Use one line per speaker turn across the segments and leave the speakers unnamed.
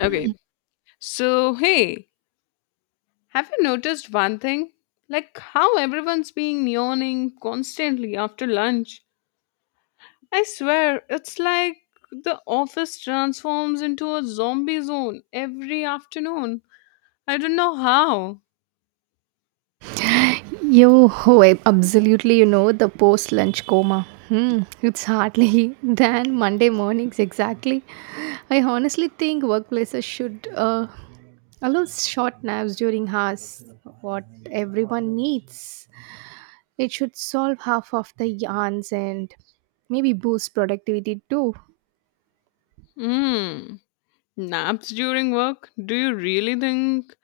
Okay. So, hey, have you noticed one thing? Like how everyone's being yawning constantly after lunch. I swear, it's like the office transforms into a zombie zone every afternoon. I don't know how.
I absolutely, the post lunch coma. Hmm, it's hardly than Monday mornings, exactly. I honestly think workplaces should allow short naps during hours, what everyone needs. It should solve half of the yarns and maybe boost productivity too.
Hmm. Naps during work? Do you really think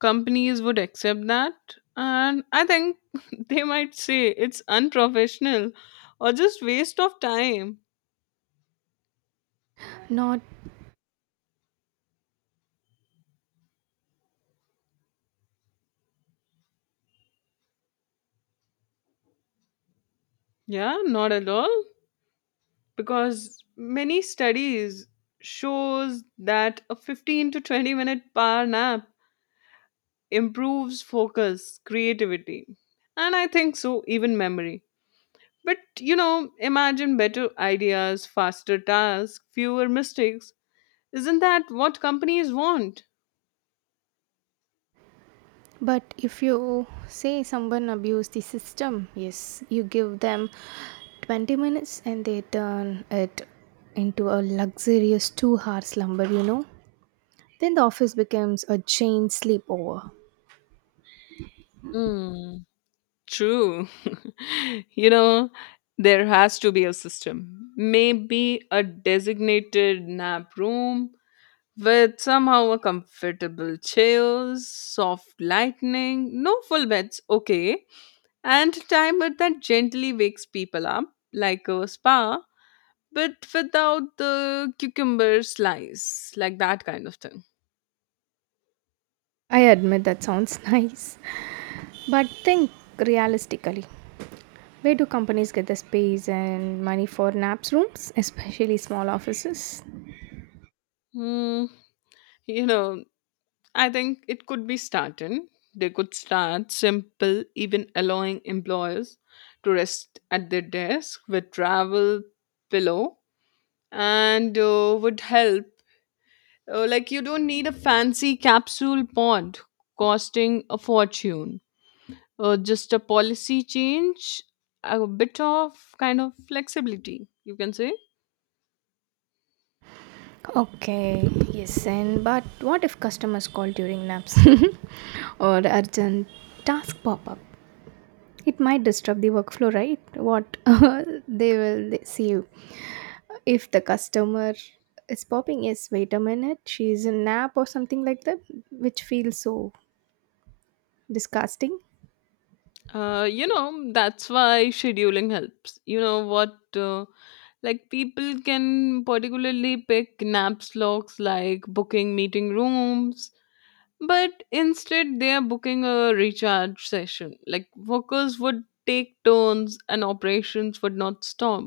companies would accept that? And I think they might say it's unprofessional or just waste of time.
Not
Yeah, not at all. Because many studies shows that a 15 to 20 minute power nap improves focus creativity, and I think so even memory. But imagine better ideas, faster tasks, fewer mistakes. Isn't that what companies want?
But if you say someone abused the system, yes, you give them 20 minutes and they turn it into a luxurious 2 hour slumber. Then the office becomes a chain sleepover.
Mm. True. You know, there has to be a system. Maybe a designated nap room, with somehow a comfortable chills, soft lightning, no full beds, okay, and timer that gently wakes people up, like a spa, but without the cucumber slice, like that kind of thing.
I admit that sounds nice, but think realistically. Where do companies get the space and money for naps rooms, especially small offices?
Hmm, you know, I think it could be started. They could start simple, even allowing employers to rest at their desk with travel pillow and would help. Like you don't need a fancy capsule pod costing a fortune. Just a policy change, a bit of kind of flexibility, you can say.
Okay, yes, and but what if customers call during naps or urgent task pop up? It might disturb the workflow, right? What they will see you. If the customer is popping, yes, wait a minute, she's in nap or something like that, which feels so disgusting.
You know, that's why scheduling helps. You know what? Like people can particularly pick nap slots like booking meeting rooms, but instead they are booking a recharge session. Like workers would take turns and operations would not stop,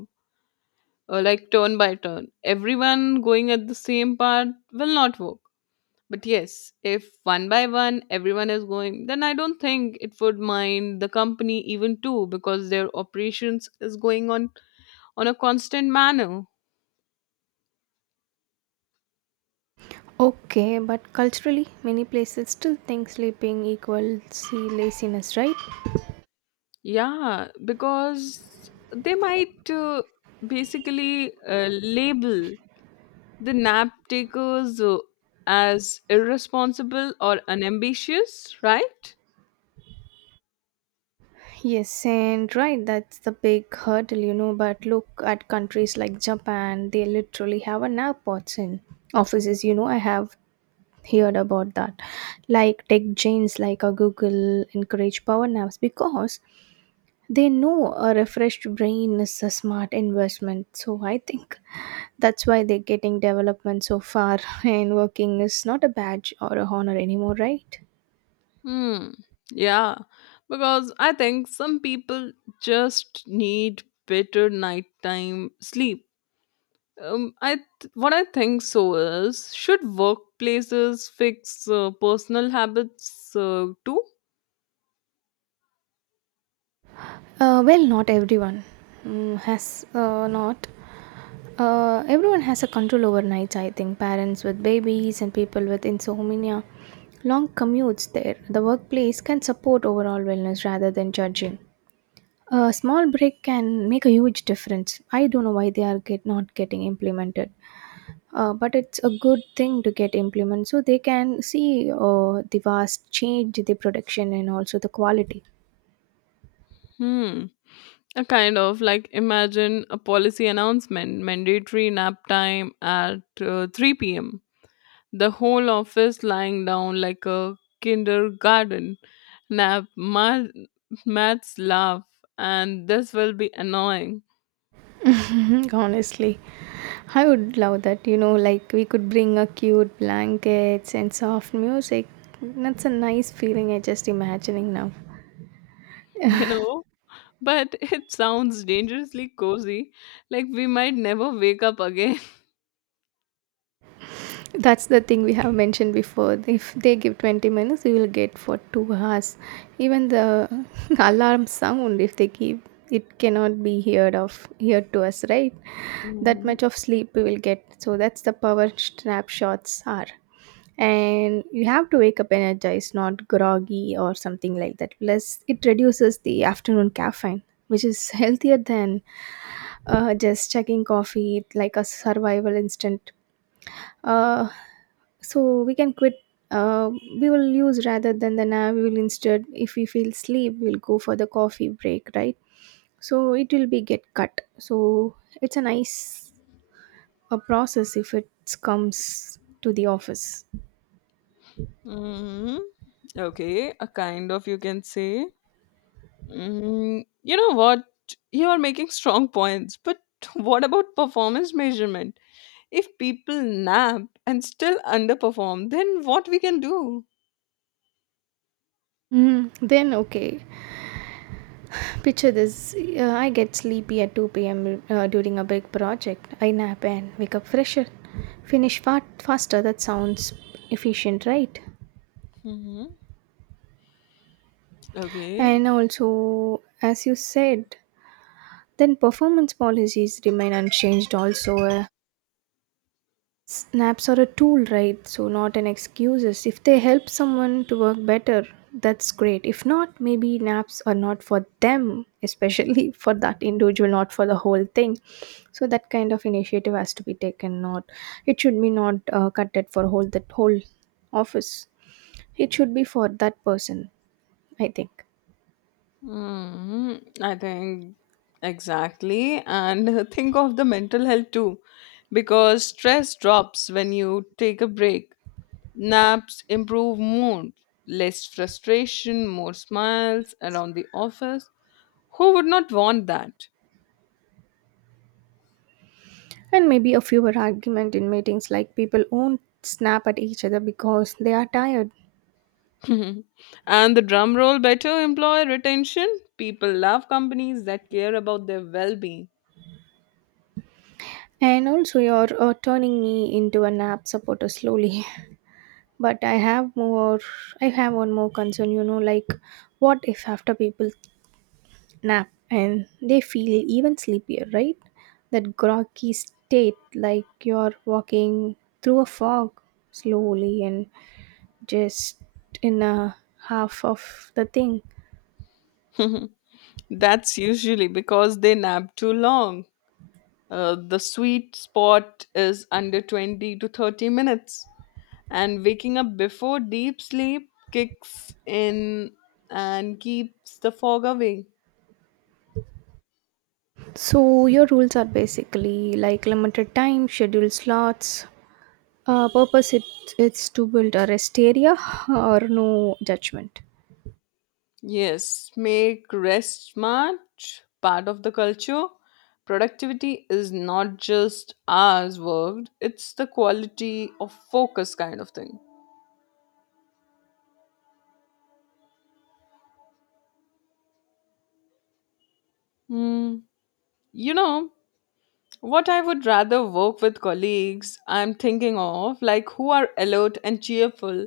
like turn by turn. Everyone going at the same part will not work. But yes, if one by one everyone is going, then I don't think it would mind the company even too, because their operations is going on a constant manner.
Okay, but culturally, many places still think sleeping equals laziness, right?
Yeah, because they might basically label the nap takers as irresponsible or unambitious, right?
Yes, and right, that's the big hurdle. But look at countries like Japan, they literally have an airports in offices. I have heard about that. Like tech giants like a Google encourage power naps because they know a refreshed brain is a smart investment. So I think that's why they're getting development so far, and working is not a badge or a honor anymore, right?
Hmm. Yeah, because I think some people just need better nighttime sleep. What I think so is, should workplaces fix personal habits too?
Well, not everyone has not. Everyone has a control over nights, I think. Parents with babies and people with insomnia, long commutes there. The workplace can support overall wellness rather than judging. A small break can make a huge difference. I don't know why they are not getting implemented, but it's a good thing to get implemented so they can see the vast change, the production, and also the quality.
Hmm. A kind of, like imagine a policy announcement, mandatory nap time at 3 p.m., the whole office lying down like a kindergarten nap math, maths laugh, and this will be annoying.
Honestly, I would love that. You know, like we could bring a cute blankets and soft music. That's a nice feeling. I just imagining now.
You know, but it sounds dangerously cozy, like we might never wake up again.
That's the thing we have mentioned before. If they give 20 minutes, we will get for 2 hours. Even the alarm sound, if they give, it cannot be heard of heard to us, right? That
Hmm.
much of sleep we will get. So that's the power snapshots are. And you have to wake up energized, not groggy or something like that. Plus it reduces the afternoon caffeine, which is healthier than just checking coffee like a survival instinct uh, so we can quit uh, we will use rather than the now. We will instead, if we feel sleep, we'll go for the coffee break, right? So it will be get cut, so it's a nice a process if it comes to the office.
Hmm. Okay, a kind of, you can say. You know what, you are making strong points, but what about performance measurement? If people nap and still underperform, then what we can do?
Mm, then okay. Picture this. I get sleepy at 2 p.m. During a big project. I nap and wake up fresher, faster. That sounds efficient, right?
Hmm. Okay.
And also, as you said, then performance policies remain unchanged, also, snaps are a tool, right? So, not an excuses. If they help someone to work better, that's great. If not, maybe naps are not for them, especially for that individual, not for the whole thing. So that kind of initiative has to be taken. Not it should be not cut it for whole that whole office. It should be for that person, I think.
Hmm. I think exactly. And think of the mental health too, because stress drops when you take a break. Naps improve mood, less frustration, more smiles around the office. Who would not want that?
And maybe a fewer argument in meetings, like people won't snap at each other because they are tired.
And the drum roll, better employee retention. People love companies that care about their well being.
And also, you're turning me into an app supporter slowly. But I have more. I have one more concern. What if after people nap and they feel even sleepier, right? That groggy state, like you're walking through a fog slowly and just in a half of the thing.
That's usually because they nap too long. The sweet spot is under 20 to 30 minutes. And waking up before deep sleep kicks in and keeps the fog away.
So your rules are basically like limited time, scheduled slots, Uh, purpose it, it's to build a rest area or no judgment.
Yes, make rest smart part of the culture. Productivity is not just hours worked, it's the quality of focus kind of thing. Hmm. You know, what I would rather work with colleagues I'm thinking of, like who are alert and cheerful,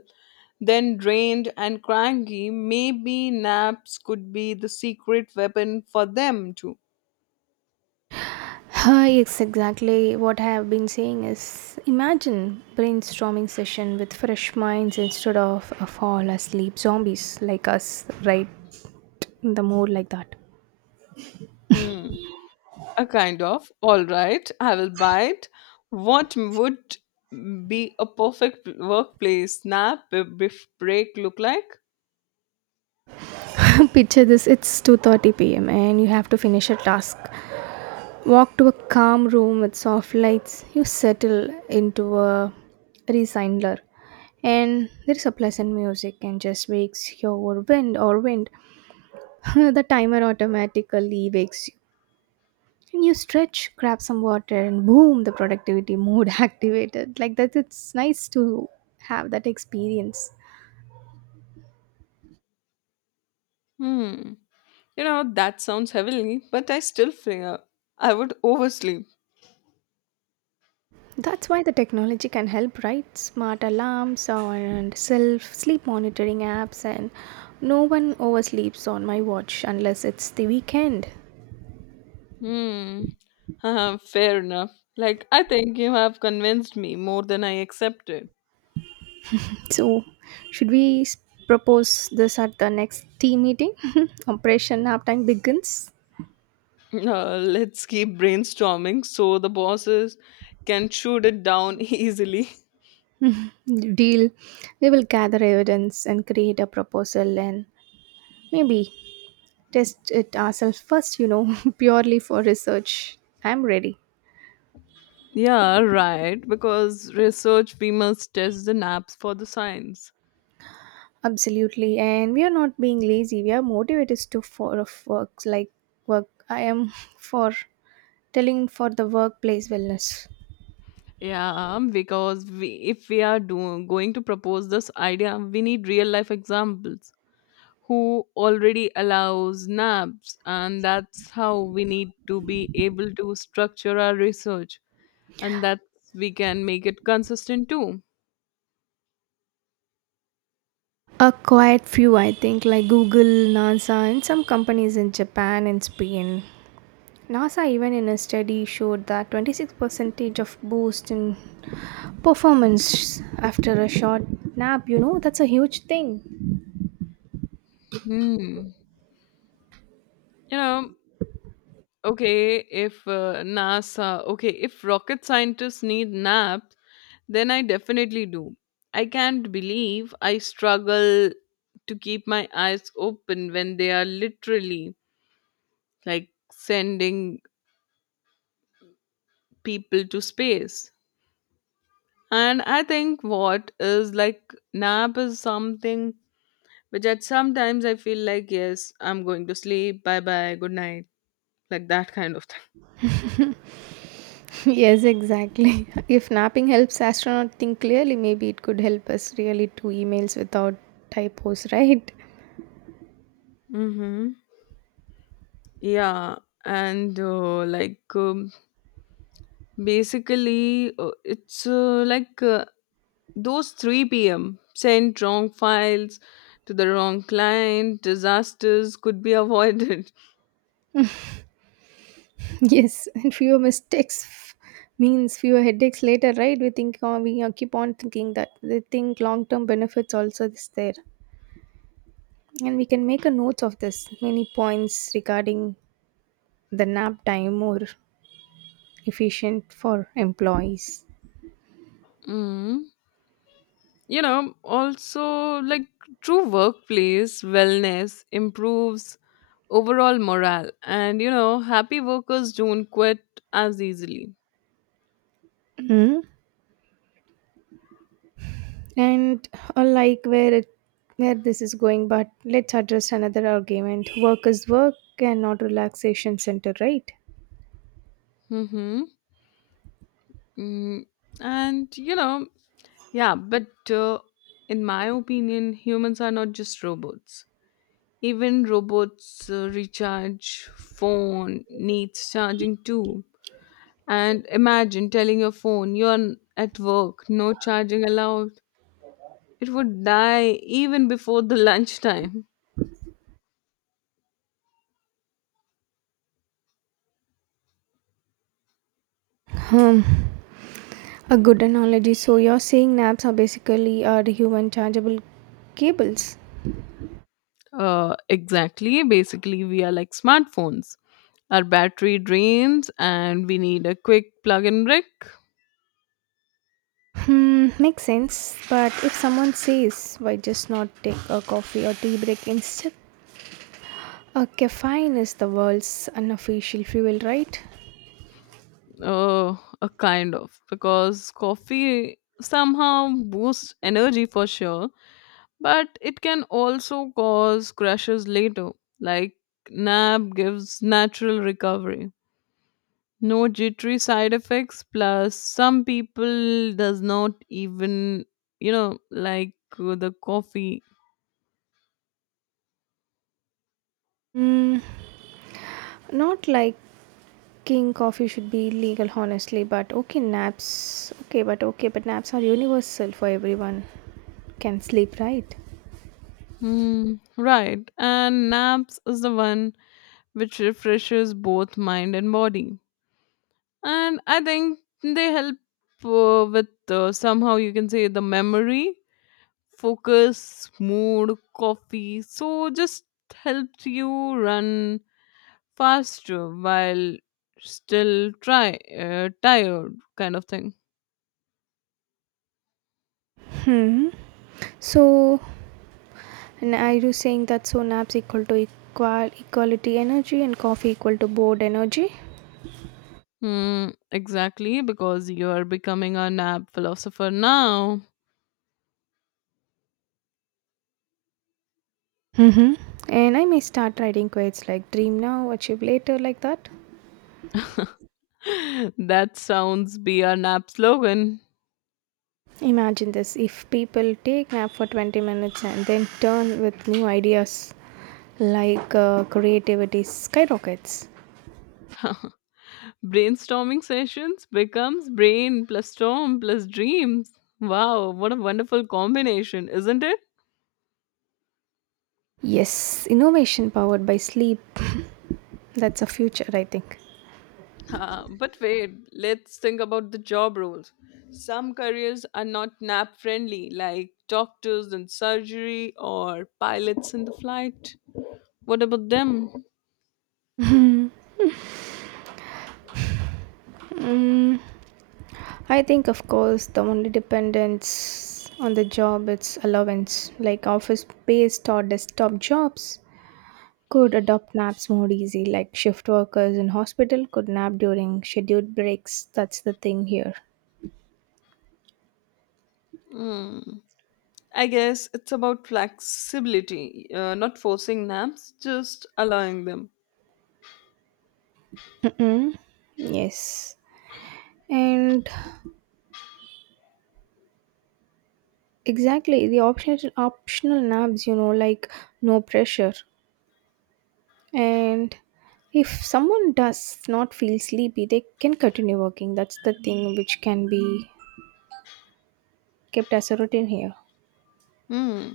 then drained and cranky. Maybe naps could be the secret weapon for them too.
Hi, it's exactly what I have been saying is imagine brainstorming session with fresh minds instead of a fall asleep zombies like us, right? In the mood like that.
Hmm. A kind of. All right, I will bite. What would be a perfect workplace break look like?
Picture this, it's 2:30 pm and you have to finish a task. Walk to a calm room with soft lights. You settle into a recliner, and there is a pleasant music and just wakes your wind or wind. The timer automatically wakes you. And you stretch, grab some water, and boom, the productivity mode activated. Like that, it's nice to have that experience.
Hmm. You know, that sounds heavily, but I still fear I would oversleep.
That's why the technology can help, right? Smart alarms and self sleep monitoring apps, and no one oversleeps on my watch unless it's the weekend.
Hmm. Fair enough. Like, I think you have convinced me more than I accepted.
So, should we s- propose this at the next team meeting? Operation Naptime begins.
Let's keep brainstorming so the bosses can shoot it down easily.
Deal. We will gather evidence and create a proposal and maybe test it ourselves first, you know, purely for research. I'm ready.
Yeah, right. Because research, we must test the naps for the science.
Absolutely, and we are not being lazy. We are motivated to for of works like work. I am for telling for the workplace wellness.
Yeah, because we, if we are doing, going to propose this idea, we need real life examples. Who already allows naps, and that's how we need to be able to structure our research, and that we can make it consistent too.
A quiet few, I think, like Google, NASA, and some companies in Japan and Spain. NASA, even in a study, showed that 26 percentage of boost in performance after a short nap. You know, that's a huge thing.
Hmm. You know, okay, if NASA, okay, if rocket scientists need naps, then I definitely do. I can't believe I struggle to keep my eyes open when they are literally, like, sending people to space. And I think what is like nap is something which at sometimes I feel like, yes, I'm going to sleep, bye bye, good night, like that kind of thing.
Yes, exactly. If napping helps astronaut think clearly, maybe it could help us really to emails without typos, right?
Mm-hmm. Yeah. And like basically, it's like Those 3 p.m. sent wrong files to the wrong client, disasters could be avoided.
Yes, and fewer mistakes means fewer headaches later, right? We keep on thinking that they think long term benefits also is there, and we can make a note of this many points regarding the nap time more efficient for employees.
Mhm. You know, also like, true workplace wellness improves overall morale, and happy workers don't quit as easily.
And I like where this is going, but let's address another argument: work is work and not relaxation center, right?
Mm-hmm. Mm. And you know, yeah, but in my opinion, humans are not just robots. Even robots recharge, phone needs charging too. And imagine telling your phone, you're at work, no charging allowed. It would die even before the lunchtime.
Um, a good analogy. So you're saying naps are basically are human chargeable cables.
Exactly. Basically, we are like smartphones. Our battery drains, and we need a quick plug-in brick.
Hmm, makes sense. But if someone says why just not take a coffee or tea break instead, a caffeine is the world's unofficial fuel, right?
Uh, a kind of, because coffee somehow boosts energy for sure, but it can also cause crashes later, like nap gives natural recovery. No jittery side effects. Plus, some people does not even, you know like the coffee.
Mm, not like King coffee should be legal, honestly, but okay, naps. Okay, but naps are universal for everyone. Can sleep, right?
Hmm, right. And naps is the one which refreshes both mind and body, and I think they help with, somehow you can say, the memory, focus, mood. Coffee so just helps you run fast while still try tired kind of thing.
Hmm. So, and are you saying that so naps equal to equality energy and coffee equal to bored energy?
Hmm, exactly, because you're becoming a nap philosopher now.
Mm-hmm. And I may start writing quotes like dream now, achieve later, like that.
That sounds be our nap slogan.
Imagine this, if people take nap for 20 minutes and then turn with new ideas, like creativity skyrockets.
Brainstorming sessions becomes brain plus storm plus dreams. Wow, what a wonderful combination, isn't it?
Yes, innovation powered by sleep. That's a future, I think.
Huh, but wait, let's think about the job roles. Some careers are not nap friendly, like doctors in surgery or pilots in the flight. What about them?
I think, of course, the only dependence on the job is allowance, like office based or desktop jobs could adopt naps more easy. Like shift workers in hospital could nap during scheduled breaks, that's the thing here.
Hmm. I guess it's about flexibility, not forcing naps, just allowing them.
Mm-mm. Yes. And exactly the optional naps, you know, like no pressure. And if someone does not feel sleepy, they can continue working. That's the thing which can be kept as a routine here.
Hmm.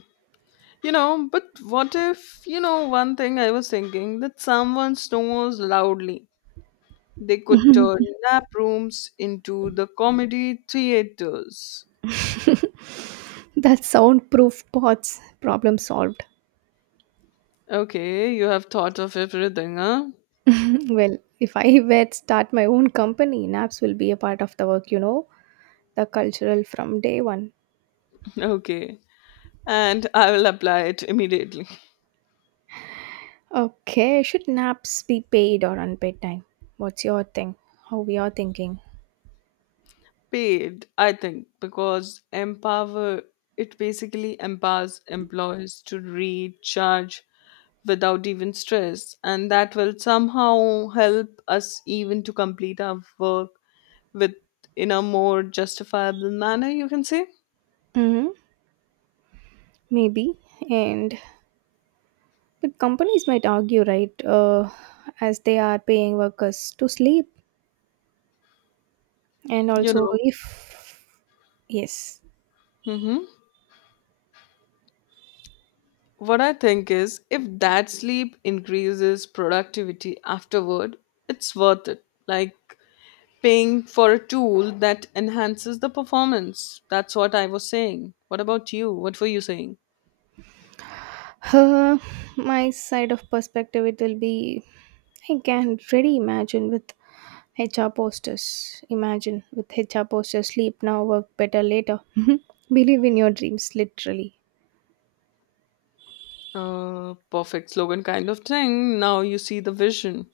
You know, but what if, you know, one thing I was thinking, that someone snores loudly? They could turn nap rooms into the comedy theaters.
That soundproof pods problem solved.
Okay, you have thought of everything, huh?
Well, if I were to start my own company, naps will be a part of the work, you know, the cultural from day one.
Okay. And I will apply it immediately.
Okay, should naps be paid or unpaid time? What's your thing? How we are thinking?
Paid, I think, because empower, it basically empowers employees to recharge without even stress, and that will somehow help us even to complete our work with in a more justifiable manner, you can say.
Mm-hmm. Maybe. And but companies might argue, right, as they are paying workers to sleep. And
You
also,
know.
if yes,
Mm-hmm. What I think is, if that sleep increases productivity afterward, it's worth it. Like paying for a tool that enhances the performance. That's what I was saying. What about you? What were you saying?
uh, my side of perspective, it will be I can really imagine with HR posters. Imagine with HR posters, sleep now, work better later. Believe in your dreams, literally.
Perfect slogan kind of thing. Now you see the vision.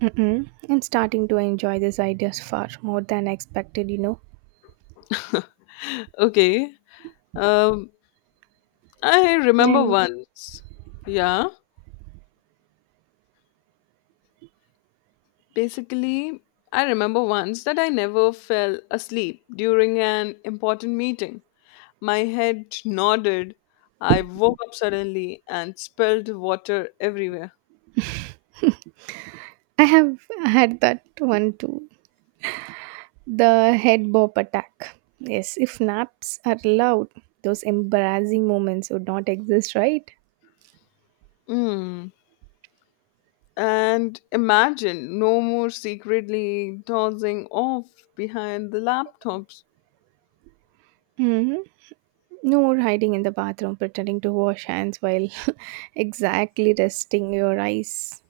Mm-mm. I'm starting to enjoy these ideas far more than I expected, you know.
Okay. Um, I remember
And
once. Yeah. Basically, I remember once that I never fell asleep during an important meeting. My head nodded. I woke up suddenly and spilled water everywhere.
I have had that one too. The head bob attack. Yes, if naps are allowed, those embarrassing moments would not exist, right?
Mm. And imagine no more secretly dozing off behind the laptops.
Hmm. No more hiding in the bathroom, pretending to wash hands while exactly resting your eyes.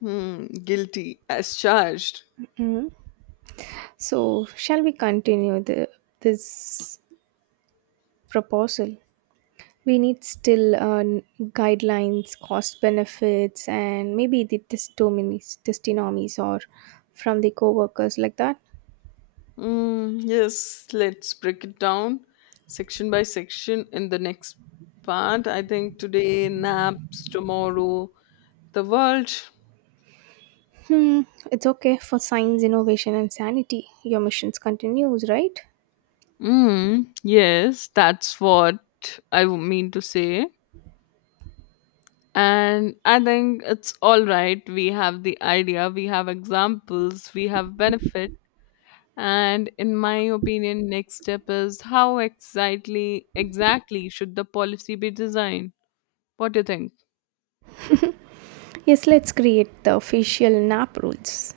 Hmm, guilty as charged.
Mhm. So, shall we continue this proposal? We need still guidelines, cost benefits, and maybe the testimonies or from the co workers like that.
Mm, yes, let's break it down section by section in the next part. I think today, naps, tomorrow, the world.
Hmm, it's okay for science, innovation, and sanity. Your missions continues, right?
Mm, yes, that's what I mean to say. And I think it's all right. We have the idea, we have examples, we have benefit. And in my opinion, next step is, how exactly should the policy be designed? What do you think?
Yes, let's create the official nap rules.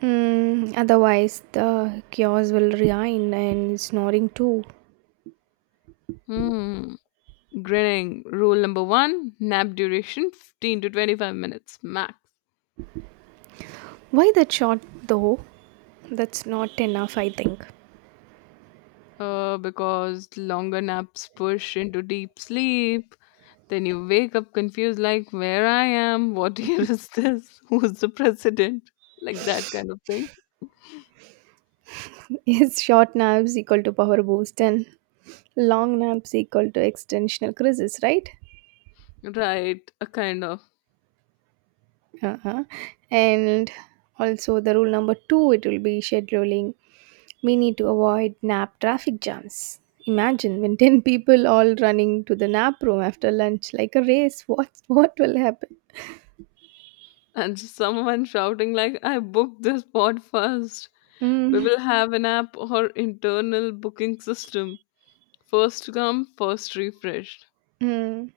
Hmm, otherwise, the chaos will reign and snoring too.
Hmm. Grilling rule number one, nap duration 15 to 25 minutes max.
Why that short though? That's not enough, I think.
Because longer naps push into deep sleep. Then you wake up confused, like, where I am? What year is this? Who's the president? Like that kind of thing.
Is short naps equal to power boost and long naps equal to extensional crisis, right?
Right, a kind of.
Uh-huh. And also the rule number two, it will be scheduling. We need to avoid nap traffic jams. Imagine when 10 people all running to the nap room after lunch like a race. What will happen?
And someone shouting, like, I booked this pod first. We
Mm.
will have an app or internal booking system. First come, first refreshed.
Mm.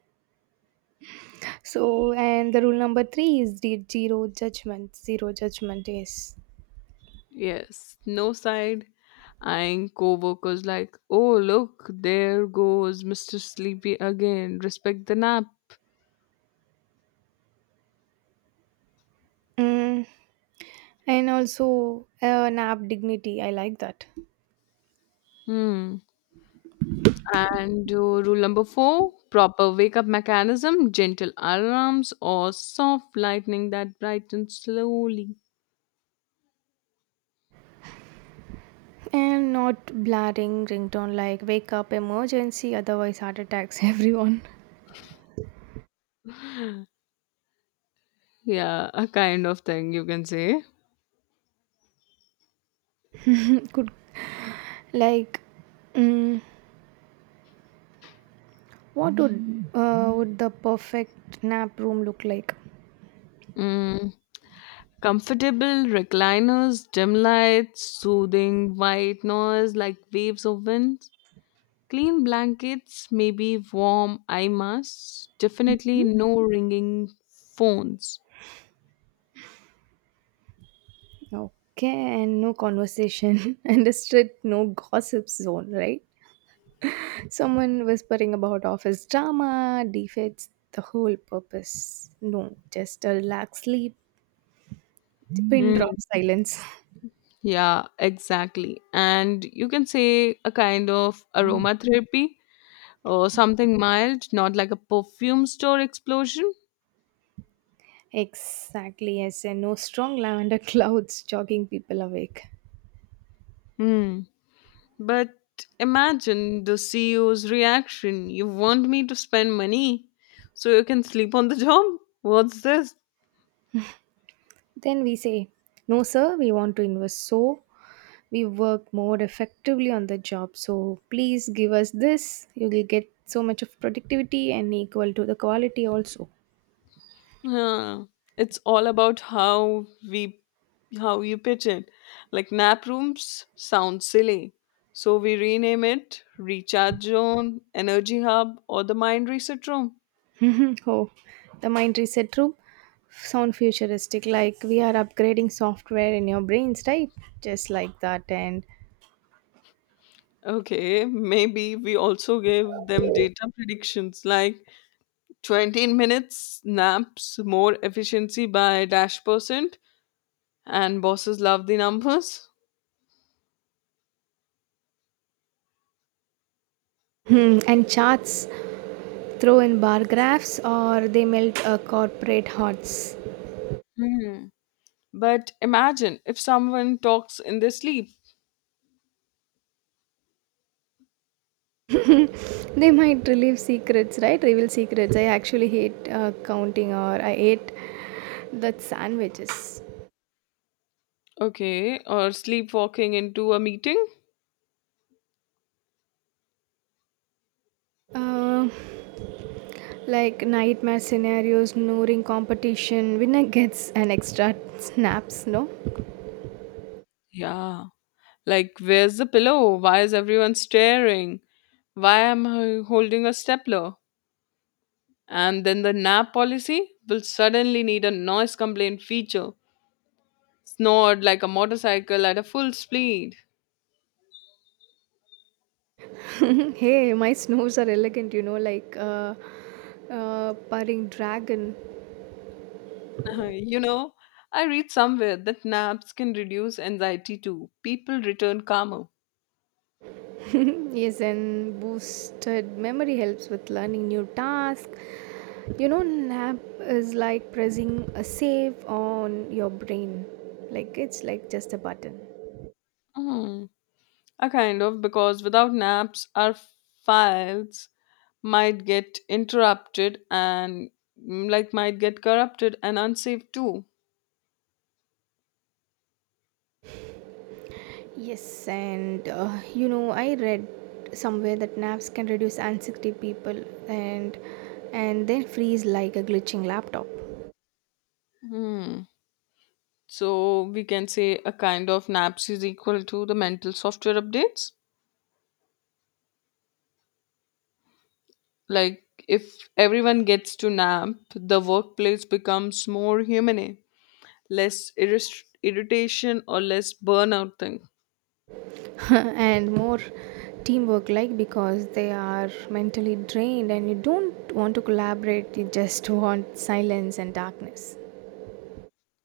So and the rule number three is the zero judgment. Zero judgment is.
Yes, no side eyeing co-workers like, oh look, there goes Mr. Sleepy again. Respect the nap.
Mm. And also nap dignity. I like that.
Hmm. And rule number four, proper wake-up mechanism, gentle alarms or soft lightning that brightens slowly.
And not blaring ringtone like wake up emergency, otherwise heart attacks everyone.
Yeah, a kind of thing you can say.
Good. Like, mm, what would the perfect nap room look like?
Mm. Comfortable recliners, dim lights, soothing white noise like waves of wind. Clean blankets, maybe warm eye masks, definitely no ringing phones.
Okay, and no conversation and a strict no gossip zone, right? Someone whispering about office drama defeats the whole purpose. No, just a relaxed sleep, pin
Mm,
drop silence.
yeah, exactly. And you can say a kind of aromatherapy or something mild, not like a perfume store explosion.
Exactly, yes, and no strong lavender clouds jogging people awake.
Mm. But imagine the CEO's reaction. You want me to spend money so you can sleep on the job? What's this?
Then we say, no, sir, we want to invest so we work more effectively on the job, so please give us this. You will get so much of productivity and equal to the quality also.
Yeah, it's all about how we how you pitch it. Like nap rooms sound silly, so we rename it recharge zone, energy hub, or the mind reset room.
Oh, the mind reset room sound futuristic, like we are upgrading software in your brains, right? Just like that. And
Okay, maybe we also give them data predictions like 20 minutes naps, more efficiency by dash percent, and bosses love the numbers.
hmm, and charts, throw in bar graphs or they melt corporate hearts.
Hmm. But imagine if someone talks in their sleep.
They might relieve secrets, right? Reveal secrets. I actually hate counting, or I ate the sandwiches.
Okay, or sleepwalking into a meeting?
Uh, like nightmare scenarios, snoring competition, winner gets an extra snaps, no?
Yeah. Like, where's the pillow? Why is everyone staring? Why am I holding a stapler? And then the nap policy will suddenly need a noise complaint feature. Snored like a motorcycle at a full speed.
Hey, my snores are elegant, you know, like purring dragon.
Uh, you know, I read somewhere that naps can reduce anxiety too. People return calmer.
Yes, and boosted memory helps with learning new tasks. You know, nap is like pressing a save on your brain. Like it's like just a button.
Hmm. A kind of, because without naps, our files might get interrupted and like might get corrupted and unsaved too.
Yes, and you know, I read somewhere that naps can reduce anxiety people, and then freeze like a glitching laptop.
Hmm. So we can say a kind of naps is equal to the mental software updates. Like if everyone gets to nap, the workplace becomes more humane, less irritation or less burnout thing.
And more teamwork, like because they are mentally drained and you don't want to collaborate, you just want silence and darkness.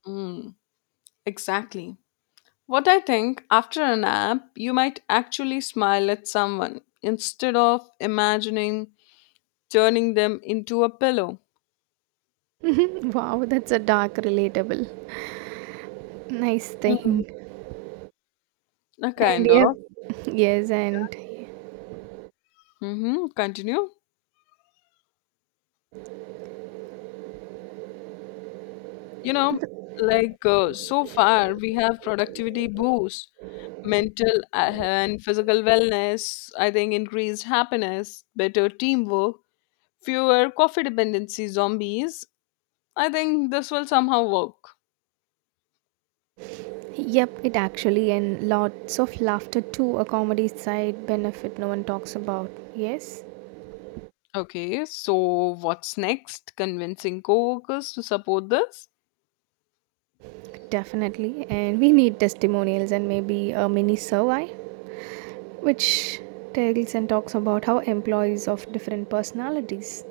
Mm, exactly. What I think after a nap, you might actually smile at someone instead of imagining turning them into a pillow.
Wow, that's a dark, relatable, nice
Mm.
thing.
A
And
kind
yeah,
of.
yes, and
Hmm. Continue. You know, so far, we have productivity boost, mental and physical wellness, I think increased happiness, better teamwork, fewer coffee dependency zombies. I think this will somehow work.
yep, it actually and lots of laughter too, a comedy side benefit no one talks about. Yes,
Okay, so what's next? Convincing coworkers to support this?
definitely. And we need testimonials and maybe a mini survey which tells and talks about how employees of different personalities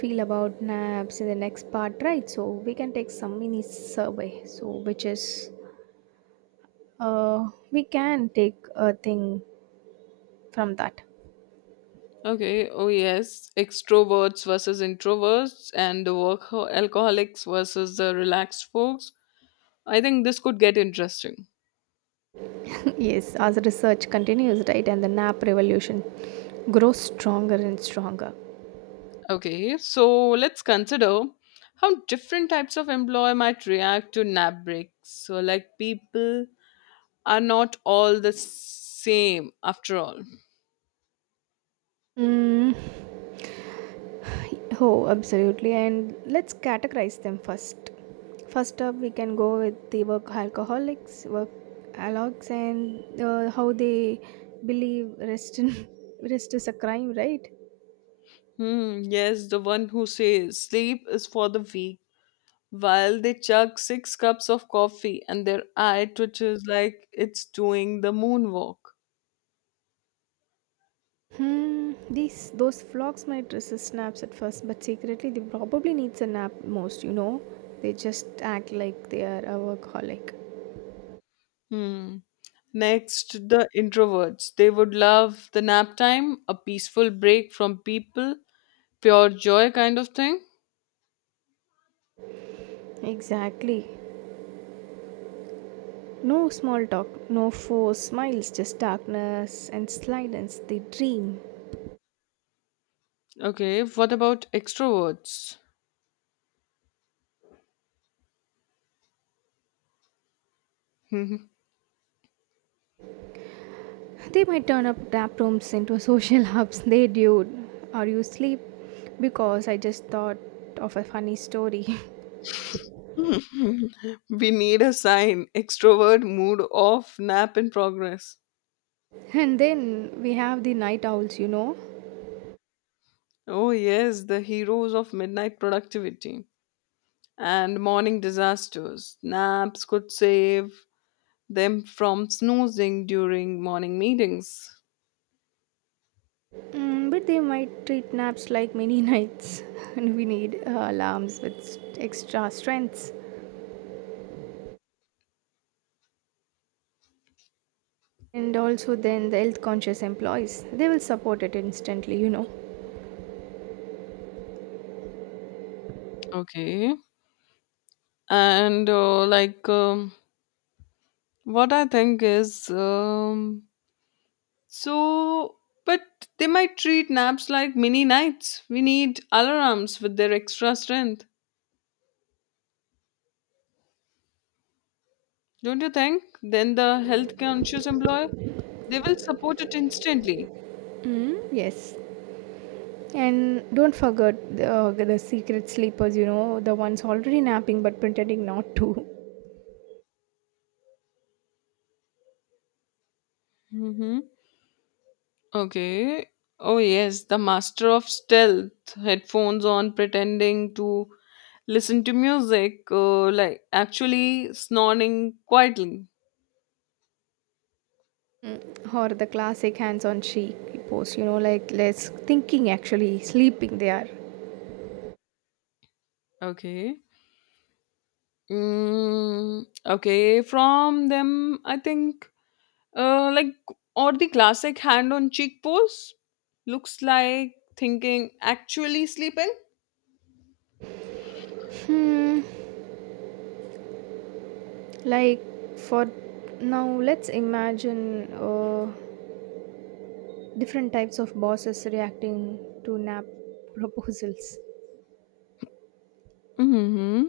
feel about naps in the next part, right? So we can take some mini survey. So which is we can take a thing from that.
Okay, oh yes, extroverts versus introverts and the work alcoholics versus the relaxed folks. I think this could get interesting.
Yes, as research continues, right, and the nap revolution grows stronger and stronger.
Okay, so let's consider how different types of employee might react to nap breaks. So, like, people are not all the same after all.
Mm, oh, absolutely. And let's categorize them first. First up, we can go with the work alcoholics, and how they believe rest in, rest is a crime, right?
Hmm, yes, the one who says sleep is for the weak while they chug six cups of coffee and their eye twitches like it's doing the moonwalk.
Hmm. These those flocks might resist naps at first, but secretly they probably needs a nap most. You know, they just act like they are a workaholic.
Hmm. Next, the introverts. They would love the nap time, a peaceful break from people, pure joy kind of thing.
Exactly. No small talk, no forced smiles, just darkness and silence. They dream.
Okay, what about extroverts? We
They might turn up tap rooms into social hubs. They do. Are you sleep? Because I just thought of a funny story.
need a sign. Extrovert mood off, nap in progress.
And then we have the night owls, you know.
Oh, yes, the heroes of midnight productivity and morning disasters. Naps could save them from snoozing during morning meetings.
Mm, but they might treat naps like many nights, and we need alarms with extra strengths. And also, then the health conscious employees, they will support it instantly, you know.
Okay. And what I think is, so, but they might treat naps like mini nights. We need alarms with their extra strength. Don't you think? Then the health conscious employer, they will support it instantly.
Mm, yes, and don't forget the secret sleepers, you know, the ones already napping but pretending not to.
Hmm. Okay. Oh, yes, the master of stealth, headphones on, pretending to listen to music, like actually snoring quietly.
Mm, or the classic hands on cheek pose, you know, like less thinking, actually sleeping they are.
Okay. Okay, from them, I think, uh, like, or the classic hand on cheek pose looks like thinking actually sleeping.
Hmm, like for now, let's imagine different types of bosses reacting to nap proposals.
Mm-hmm.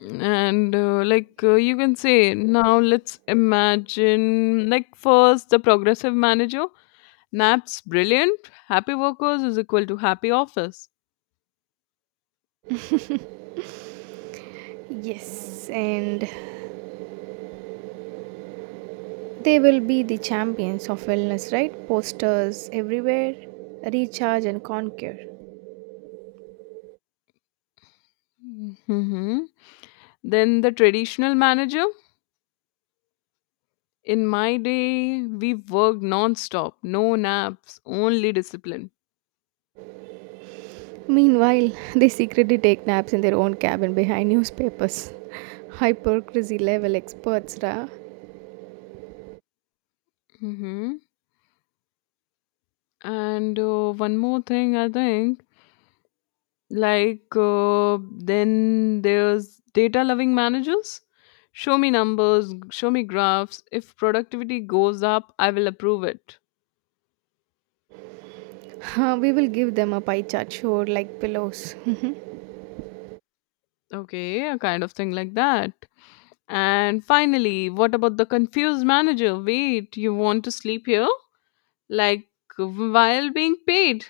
and like you can say now let's imagine like first the progressive manager naps brilliant happy workers is equal to happy office.
Yes, and they will be the champions of wellness, right? Posters everywhere, recharge and conquer.
Mhm. Then the traditional manager in my day we worked non-stop no naps only discipline.
Meanwhile, they secretly take naps in their own cabin behind newspapers. Hypocrisy level experts, ra.
Hmm. and one more thing I think. Like, then there's data loving managers. Show me numbers, show me graphs. If productivity goes up, I will approve it.
Huh, we will give them a pie chart show like pillows.
Okay, a kind of thing like that. And finally, what about the confused manager? Wait, you want to sleep here? Like, while being paid?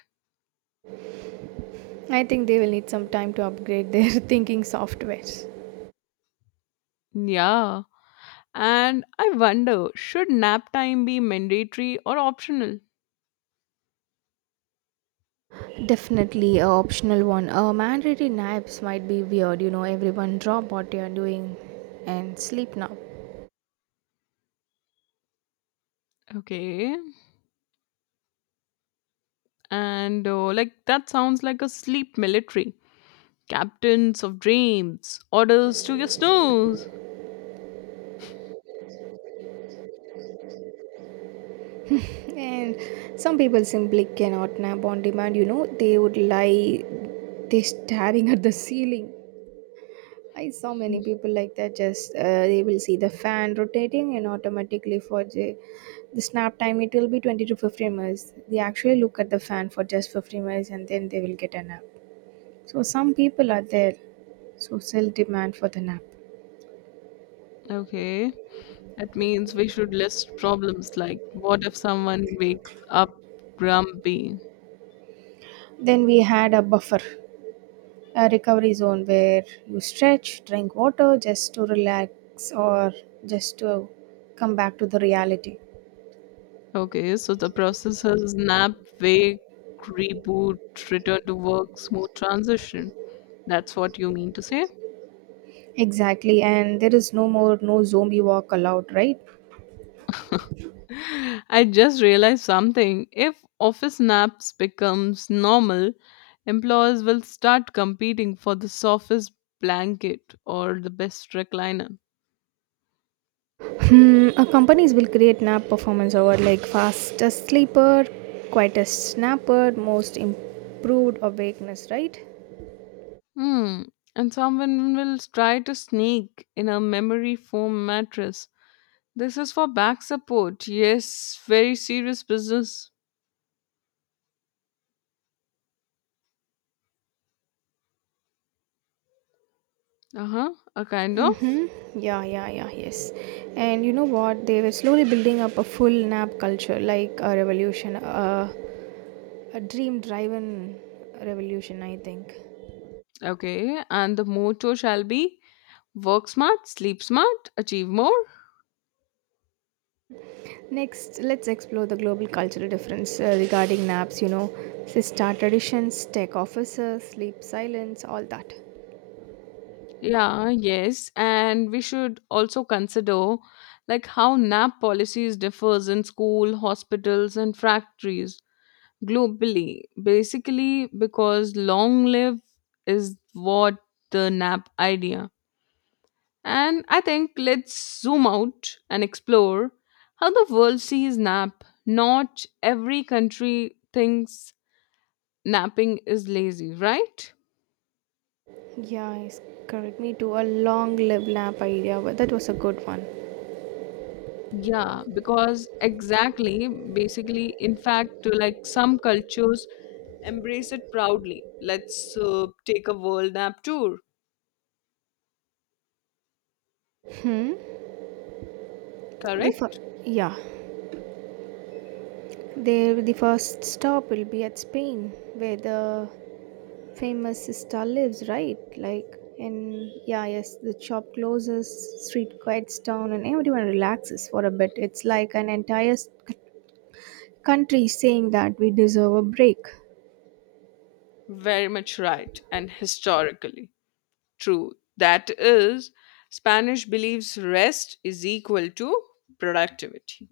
I think they will need some time to upgrade their thinking softwares.
Yeah. And I wonder, should nap time be mandatory or optional?
Definitely a optional one. Mandatory naps might be weird, you know. Everyone drop what you are doing and sleep now.
Okay. And like that sounds like a sleep military. Captains of dreams, orders to your snooze.
And some people simply cannot nap on demand, you know. They would lie, they staring at the ceiling. I saw many people like that. Just they will see the fan rotating, and automatically for the snap time, it will be 20 to 15 minutes. They actually look at the fan for just 15 minutes, and then they will get a nap. So some people are there, so still demand for the nap.
Okay. That means we should list problems like what if someone wakes up grumpy?
Then we had a buffer, a recovery zone where you stretch, drink water, just to relax or just to come back to the reality.
Okay, so the process is nap, wake, reboot, return to work, smooth transition. That's what you mean to say?
Exactly, and there is no more no zombie walk allowed, right?
I just realized something. If office naps becomes normal, employers will start competing for the softest blanket or the best recliner.
Hmm, companies will create nap performance over like fastest sleeper, quietest snapper, most improved awakeness, right?
Hmm. And someone will try to sneak in a memory foam mattress. This is for back support. Yes, very serious business. Uh huh. A kind
Mm-hmm.
of.
Yeah, yeah, yeah, yes. And you know what? They were slowly building up a full nap culture, like a revolution, a dream driven revolution, I think.
Okay. And the motto shall be work smart, sleep smart, achieve more.
Next, let's explore the global cultural difference regarding naps, you know, siesta traditions, tech offices, sleep silence, all that.
Yeah, yes, and we should also consider like how nap policies differs in school, hospitals and factories globally. Basically because long live is what the nap idea. And I think let's zoom out and explore how the world sees nap. Not every country thinks napping is lazy, right?
Yeah, it's correct. Me too. A long live lamp idea, but that was a good one.
Yeah, because exactly, basically, in fact, like some cultures embrace it proudly. Let's take a world map tour,
The fir-
correct?
yeah, the first stop will be at Spain, where the famous sister lives, right? Like, and yeah, yes, the shop closes, street quiets down, and everyone relaxes for a bit. It's like an entire country saying that we deserve a break.
Very much right, and historically true. That is, Spanish believes rest is equal to productivity.